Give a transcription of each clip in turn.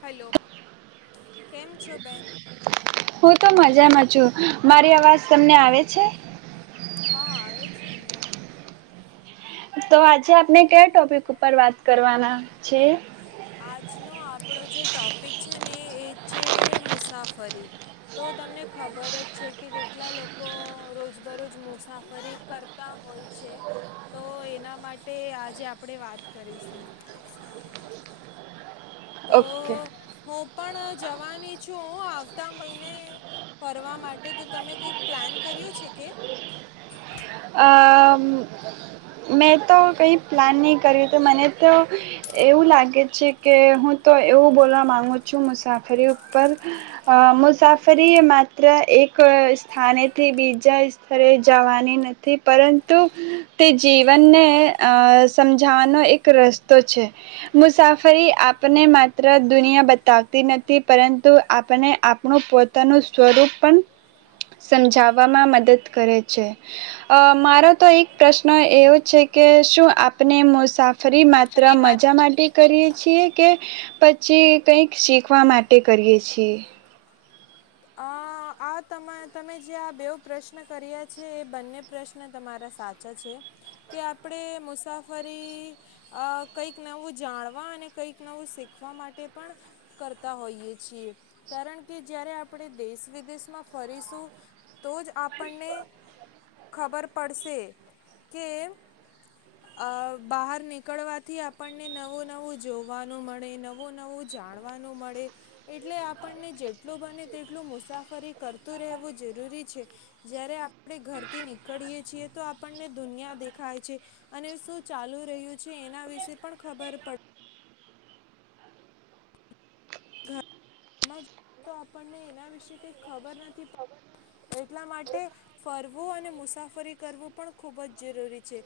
Hello. હું તો મજામાં છું મારી અવાજ તમને આવે છે. છેને. તો આજે આપ. છે આજનો આપણો જે ટોપિક છે ને એ છે મુસાફરી. તો તમને ખબર જ છે કે કેટલા લોકો રોજબરોજ મુસાફરી કરતા હોય છે તો એના માટે. જે આપણે વાત કરીશું. તો ઓકે. હું પણ જવાની છુંું આવતા મહિને ફરવા માટે તો તમે કંઈક પ્લાન કર્યો છે કે. હ. મેં તો કંઈ પ્લાન નહીં કર્યું તો મને તો એવું લાગે છે કે હું તો એવું બોલવા માગુ છું મુસાફરી ઉપર મુસાફરીએ માત્ર એક સ્થાનેથી બીજા સ્તરે જવાની નથી પરંતુ તે. જીવનને અ સમજાવાનો એક રસ્તો છે મુસાફરી આપને માત્ર દુનિયા બતાવતી નથી પરંતુ આપને આપણું પોતાનું સ્વરૂપ પણ સમજાવવામાં મદદ કરે છે અ મારો તો એક પ્રશ્ન. પ્રશ્ એવો છે કે શું આપને મુસાફ. ફરી માત્ર મજા માટે. કરીય છીએ કે પછી કઈક શીખવા માટે કરીએ છીએ. અ આ તમા તમે જે આ બેવ પ્રશ્ન કર્યા છે એ બંને પ્રશ્ન તમારા સાચા છે કે આપણે મુસાફરી કંઈક નવું જાણવા અને કંઈક નવું શીખવા માટે પણ કરતા હોઈએ છીએ કારણ કે જ્યારે આપણે દેશ વિદેશ. માં ફરીશું તો જ આપ. આપણને ખબર. પડશે કે બહાર નીકળવાથી આપણને નવું નવું જોવાનું મળે નવું નવું જાણવાનું મળે એટલે આપણને જેટલું બને તેટલું મુસાફરી. કરતું રહેવું જરૂરી છે જય્યારે આપણે ઘરથી નીકળીયએ છીએ તો આપણને દુનિયા દેખાય છે અને શું ચાલુ રહ્યું છે એના વિશે પણ ખબર પડ. આપણને એના વિશે કઈ ખબર નથી પડતી એટલા માટે ફરવું અને મુસાફરી કરવું પણ ખુબ જ જરૂરી છે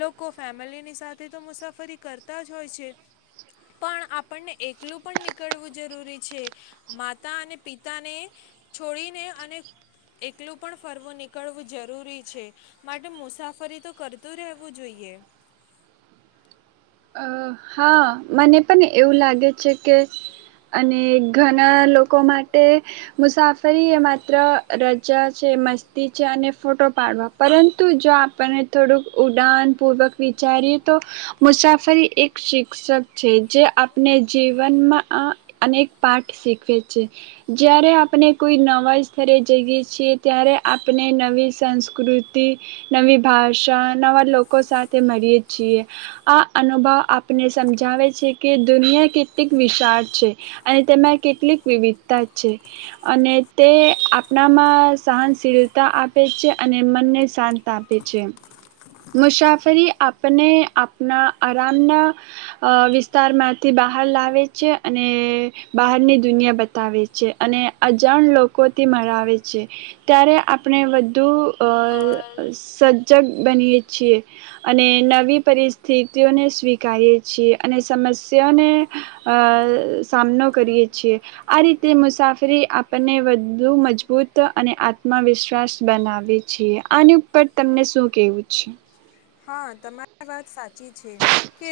લોકો ફેમિલીની સાથે તો મુસાફરી કરતા જ હોય છે પણ આપણને એકલું પણ નીકળવું જરૂરી છે. માતા અને પિતાને છોડીને અને એકલું પણ ફરવું નીકળવું જરૂરી છે માટે મુસાફરી તો કરતું રહેવું જોઈએ. અ હા મને પણ એવું લાગે છે કે અને ઘણા લોકો માટે મુસાફરી એ માત્ર રજા છે મસ્તી છે અને ફોટો પાડવા પરંતુ જો આપણને થોડુંક ઉડાન પૂર્વક વિચારીએ તો મુસાફ. આ ફરી એક શિક્ષક છે જે આપણે જીવનમાં અનેક પાઠ શીખવે છે જ્યારે આપણે કોઈ નવા સ્તરે જઈએ છીએ ત્યારે આપણે નવી સંસ્કૃતિ નવી ભાષા નવા લોકો સાથે મળીએ છીએ આ. અનુભવ આપને સમજાવે છે કે દુનિયા કેટલીક વિશાળ છે અને તેમાં કેટલીક વિવિધતા છે અને તે આપણામાં સહનશીલતા આપે છે અને મનને શાંત આપે છે મુસાફરી આપને આપણા. આરામના વિસ્તારમાંથી બહાર લાવે છે અને બહારની દુનિયા બતાવે છે અને અજાણ લોકોથી મરાવે છે ત્યારે આપણે વધુ. પર પ્લા સદ. જગ બનીએ છીએ અને નવી પરિસ્થિતિ. ને સ્વીકારીએ છીએ અને સમસ્યાઓને અ સામનો કરીએ છીએ આ રીતે મુસાફરી આપણને વધુ મજબૂત અને આત્મવિશ્વાસ બનાવેએ છીએ આની ઉપર તમને શું કેવું છે. હા તમારી વાત સાચી છે કે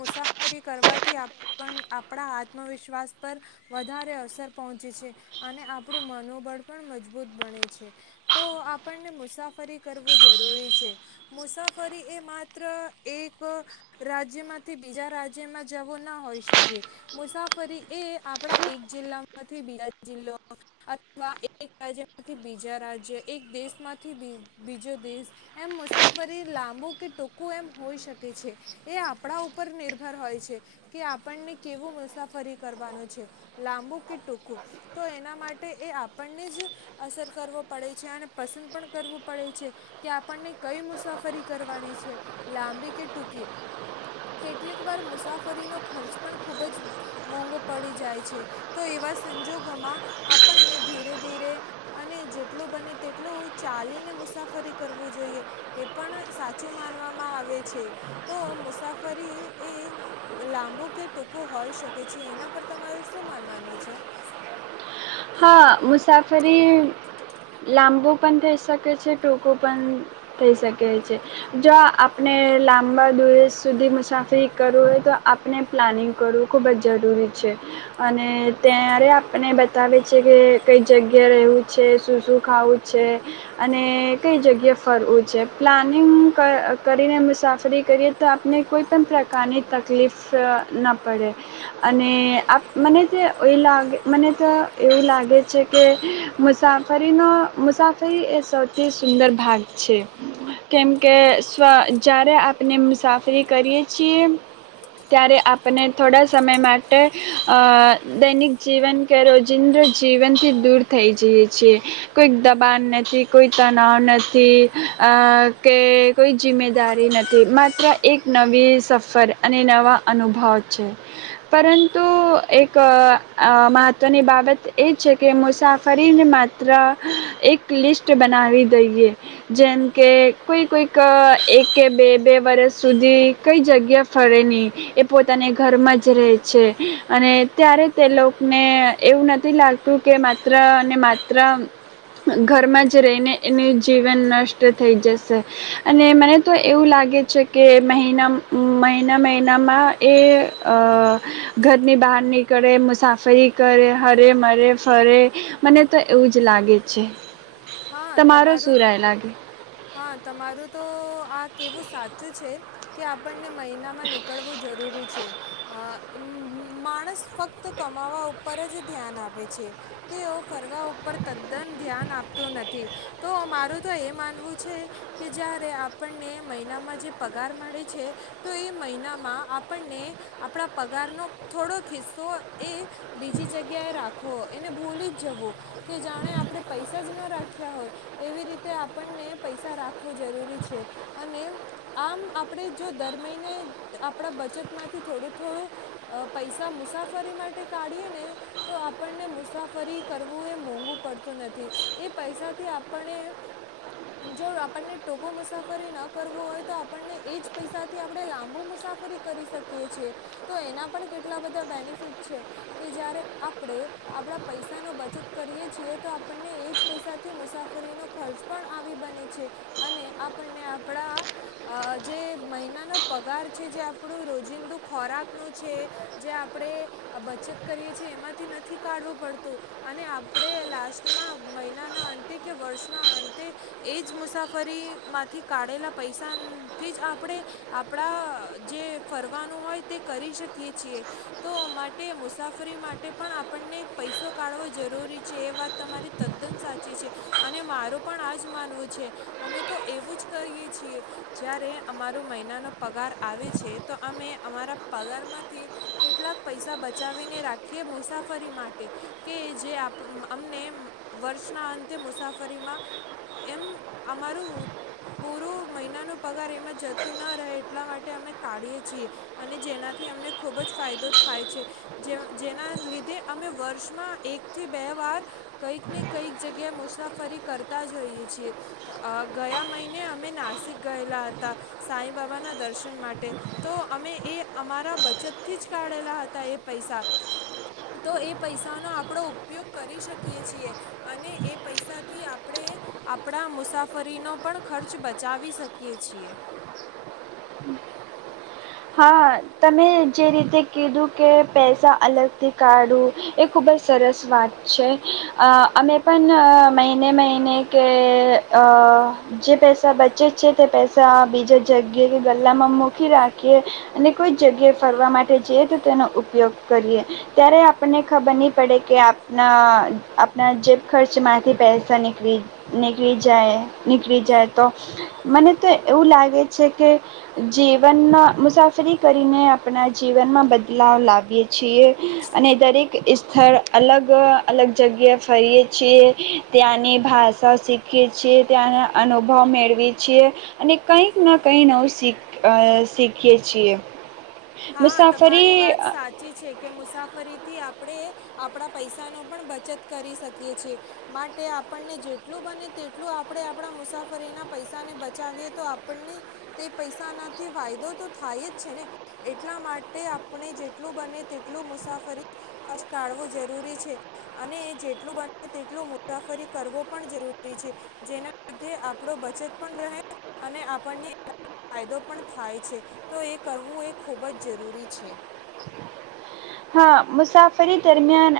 મુસાફરી કરવાથી આપણા આત્મવિશ્વાસ પર વધારે અસર પહોંચે છે અને આપણું મનોબળ પણ મજબૂત બને છે તો આપણને મુસાફરી કરવું જરૂરી છે. મુસાફરી એ માત્ર એક રાજ્યમાંથી બીજા રાજ્યમાં જવો ના હોઈ શકે મુસાફરી એ આપણા એક જિલ્લામાંથી બીજા જિલ્લો અથવા એક રાજ્યમાંથી બીજા રાજ્ય એક દેશમાંથી બીજો દેશ એમ મુસા. રી લાંબુ કે ટૂંકું એમ હોઈ શકે છે એ આપણા ઉપર નિર્ભર હોય છે કે આપણને કેવું મુસાફરી કરવાનું છે લાંબુ કે ટૂંકું તો એના માટે એ આપણને જ અસર કરવો પડે છે અને પસંદ પણ કરવું પડે છે કે આપણને કઈ. મુસાફરી કરવાની છે લાંબી કે ટૂકી કેટલીક વાર મુસાફરીનો ખર્ચ પણ ખુબ જ મોંઘો પડી જાય છે તો એવા સંજોગોમાં આપણને ધીરે ધીરે અને જેટલું બને તેટલું ચાલીને મુસાફરી કરવું જોઈએ. પણ સાચું માનવામાં આવે છે તો મુસાફરી એ લાંબુ કે ટૂંકું હોય શકે છે એના પર તમારું શું માનવાનું છે. હા મુસાફરી લાંબુ પણ થઈ શકે છે ટૂંકું પણ થઈ શકે છે જો આપણે લાંબા દુયસ સુધી મુસાફરી કરવું હોય તો આપણે પ્લાનિંગ કરવું ખૂબ જ જરૂરી છે અને ત્યારે આપણે. બતાવે છે કે કઈ જગ્યા રહેવું છે શું શું ખાવું છે અને કઈ જગ્યાએ ફરવું છે પ્લાનિંગ કરીને મુસાફરી કરીએ તો આપને કોઈપણ પ્રકારની તકલીફ ન પડે અને આપ મને તે એ લાગે મને તો. એવું લાગે છે કે મુસાફરીનો મુસાફરી એ સૌથી સુંદર ભાગ છે કેમકે સ્ જ્યારે આપણે મુસાફરી કરીએ છીએ ત્યારે આપને થોડા સમય માટે દૈનિક જીવન કે જિંદ્રજીીવનથી દૂર થઈ જઈએ છીએ કોઈક દબાન નથી કોઈ તનાવ નથી અ કે કોઈ જિમ્મેદારી નથી માત્ર એક નવી સફર અને નવા અનુભવ છે પરંતુ એક અ મહત્ત્વની બાબ બત એ છે કે મુસાફરીને માત્ર એક લિસ્ટ બનાવી દઈએ જેમ કે કોઈ કોઈક એક કે બે બે વરષ સુધી કઈ જગ્યા ફરે ની એ પોતાને ઘરમાં જ રે છે અને ત્યારે તે લોક ને એવું નથી લાગતું કે માત્ર અનેને માત્ર ઘરમાં જ રહીને એનું જીવન નષ્ટ થઈ જશે અને મને તો એવું લાગે છે કે મહિના મહિના મહિનામાં એ અ ઘરની બહાર નીકળે મુસાફરી કરે હરે મરે ફરે મને તો એવું જ લાગે છે. હા તમારો તમારું શું રાય લાગે હા તમારું તો આ કેવું સાચું છે. કે આપણ મહિના માં નીકળવું જરૂરી છે. માણસ ફક્ત કમાવા ઉપર જ ધ્યાન આપે છે તેઓ ફરવા ઉપર તદ્દન ધ્યાન આપ તો નથી તો મારું તો એ માનવું છે કે જ્યારે આપણને મહિનામાં જે પગાર મળે છે તો એ મહિનામાં આપણને આપણા પગારનો થોડોક ખિસ્સો એ બીજી જગ્યાએ રાખવો એને ભૂલી જ જવો કે જાણે આપણે પૈસા પૈસા જ ન રાખ્યા હોય એવી રીતે આપણને પૈસા રાખવું જરૂરી છે અને આમ આપણે જો દર મહિને આપણા બચતમાંથી થોડું થોડું અ પૈસા મુસાફરી માટે કાઢીએ ને તો આપણને મુસાફરી કરવું એ મોંઘું પડતું નથી. એ પૈસાથી આપણે જો આપણને ટોકો મુસાફરી ના કરવું હોય તો આપણને એ જ પૈસાથી આપણે લાંબુ મુસાફરી કરી શકીએ છીએ તો એના પણ કેટલા બધા બેનિફિટ છે કે જયારે આપણે આપણા પૈસાનો બચત કરીએ છીએ તો આપણને એ જ પૈસાથી મુસાફરીનો ખર્ચ પણ આવી બને છે અને આપણને આપણા અ જે મહિનાનો પગાર છે જે આપણું રોજિંદું ખોરાકનું છે જે આપણે બચત કરીએ છીએ એમાંથી નથી કાઢવું પડતું અને આપણે લાસ્ટ માં મહિનાના અંતે કે વર્ષના અંતે એ જ મુસાફરીમાંથી કાઢેલા પૈસાથી જ આપણે આપણા જે ફરવાનું હોય તે કરી શકીએ છીએ તો માટે મુસાફરી માટે પણ આપણને પૈસો કાઢવો જરૂરી છે એ વાત તમારી તદ્દન સાચી છે અને મારું પણ આ જ માનવું છે અમે તો એવું જ કરીએ છીએ જ્યારે અમારો મહિનાનો પગાર આવે છે તો અમે અમારા પગારમાંથી કેટલાક પૈસા બચાવીને રાખીએ મુસાફરી માટે કે જે આપ અમને વર્ષના અંતે મુસાફરીમાં એમ અમારું પૂરું મહિનાનો પગાર એમાં જતું ના રહે એટલા માટે અમે કાઢીએ છીએ અને જેનાથી અમને ખુબ જ ફાયદો થાય છે જે જેના લીધે અમે વર્ષમાં એકથી બે વાર કંઈક ને કંઈક જગ્યાએ મુસાફરી કરતા જોઈએ છીએ અ ગયા મહિને અમે નાસિક ગયેલા હતા સાઈ બાબાના દર્શન માટે તો અમે એ અમારા બચતથી જ કાઢેલા હતા એ પૈસા તો એ પૈસાનો આપડો ઉપયોગ કરી શકીએ. છીએ અને એ પૈસાથી આપણે આપણા મુસાફરીનો પણ ખર્ચ બચાવી શકીએ છીએ. હા તમે જે રીતે કીધું કે પૈસા અલગથી કાઢું એ ખૂબ જ સરસ વાત છે અ અમે પણ મહિને મહિને કે અ જે પૈસા બચે છે તે પૈસા બીજા જગ્યાએ કે ગલ્લામાં મૂકી રાખી એ અને કોઈ જગ્યાએ ફરવા માટે જઈએ તો તેનો ઉપયોગ કરીએ ત્યારે આપણને ખબર નહીં પડે કે આપણા આપણા જેબ ખર્ચમાંથી પૈસા નીકળી નીકળી જાય નીકળી જાય તો મને તો એવું લાગે છે કે જીવનનો મુસાફરી કરીને આપના જીવનમાં બદલાવ લાવીએ છીએ અને દરેક ઈસ્થળ અલગ અલગ જગ્યાએ ફરીએ છીએ ત્યાંની ભાષા શીખીએ છીએ ત્યાંના અનુભવ મેળવીએ છીએ અને કંઈક ન કંઈ નવું શીખ અ શીખ એ છીએ. હા તમારી મુસાફરી વાત સાચી છે કે મુસાફરીથી આપ આપણે આપણા પૈસાનો પણ બચત કરી શકીએ છીએ. માટે આપણને જેટલું બને તેટલું આપણે આપણા મુસાફરીના પૈસાને બચાવીએ તો આપણને તે પૈસાનાથી ફાયદો તો થાય જ છે ને. એટલા માટે આપણે જેટલું બને તેટલું મુસાફરી ખર્ચ કાઢવું જરૂરી છે. અને એ જેટલું બને તેટલું મુસાફરી કરવો પણ જરૂરી છે. જેના લીધે આપણો બચત પણ રહે અને આપણને ફાયદો પણ થાય છે તો એ કરવું એ ખૂબ જ જરૂરી છે. હા મુસાફરી દરમિયાન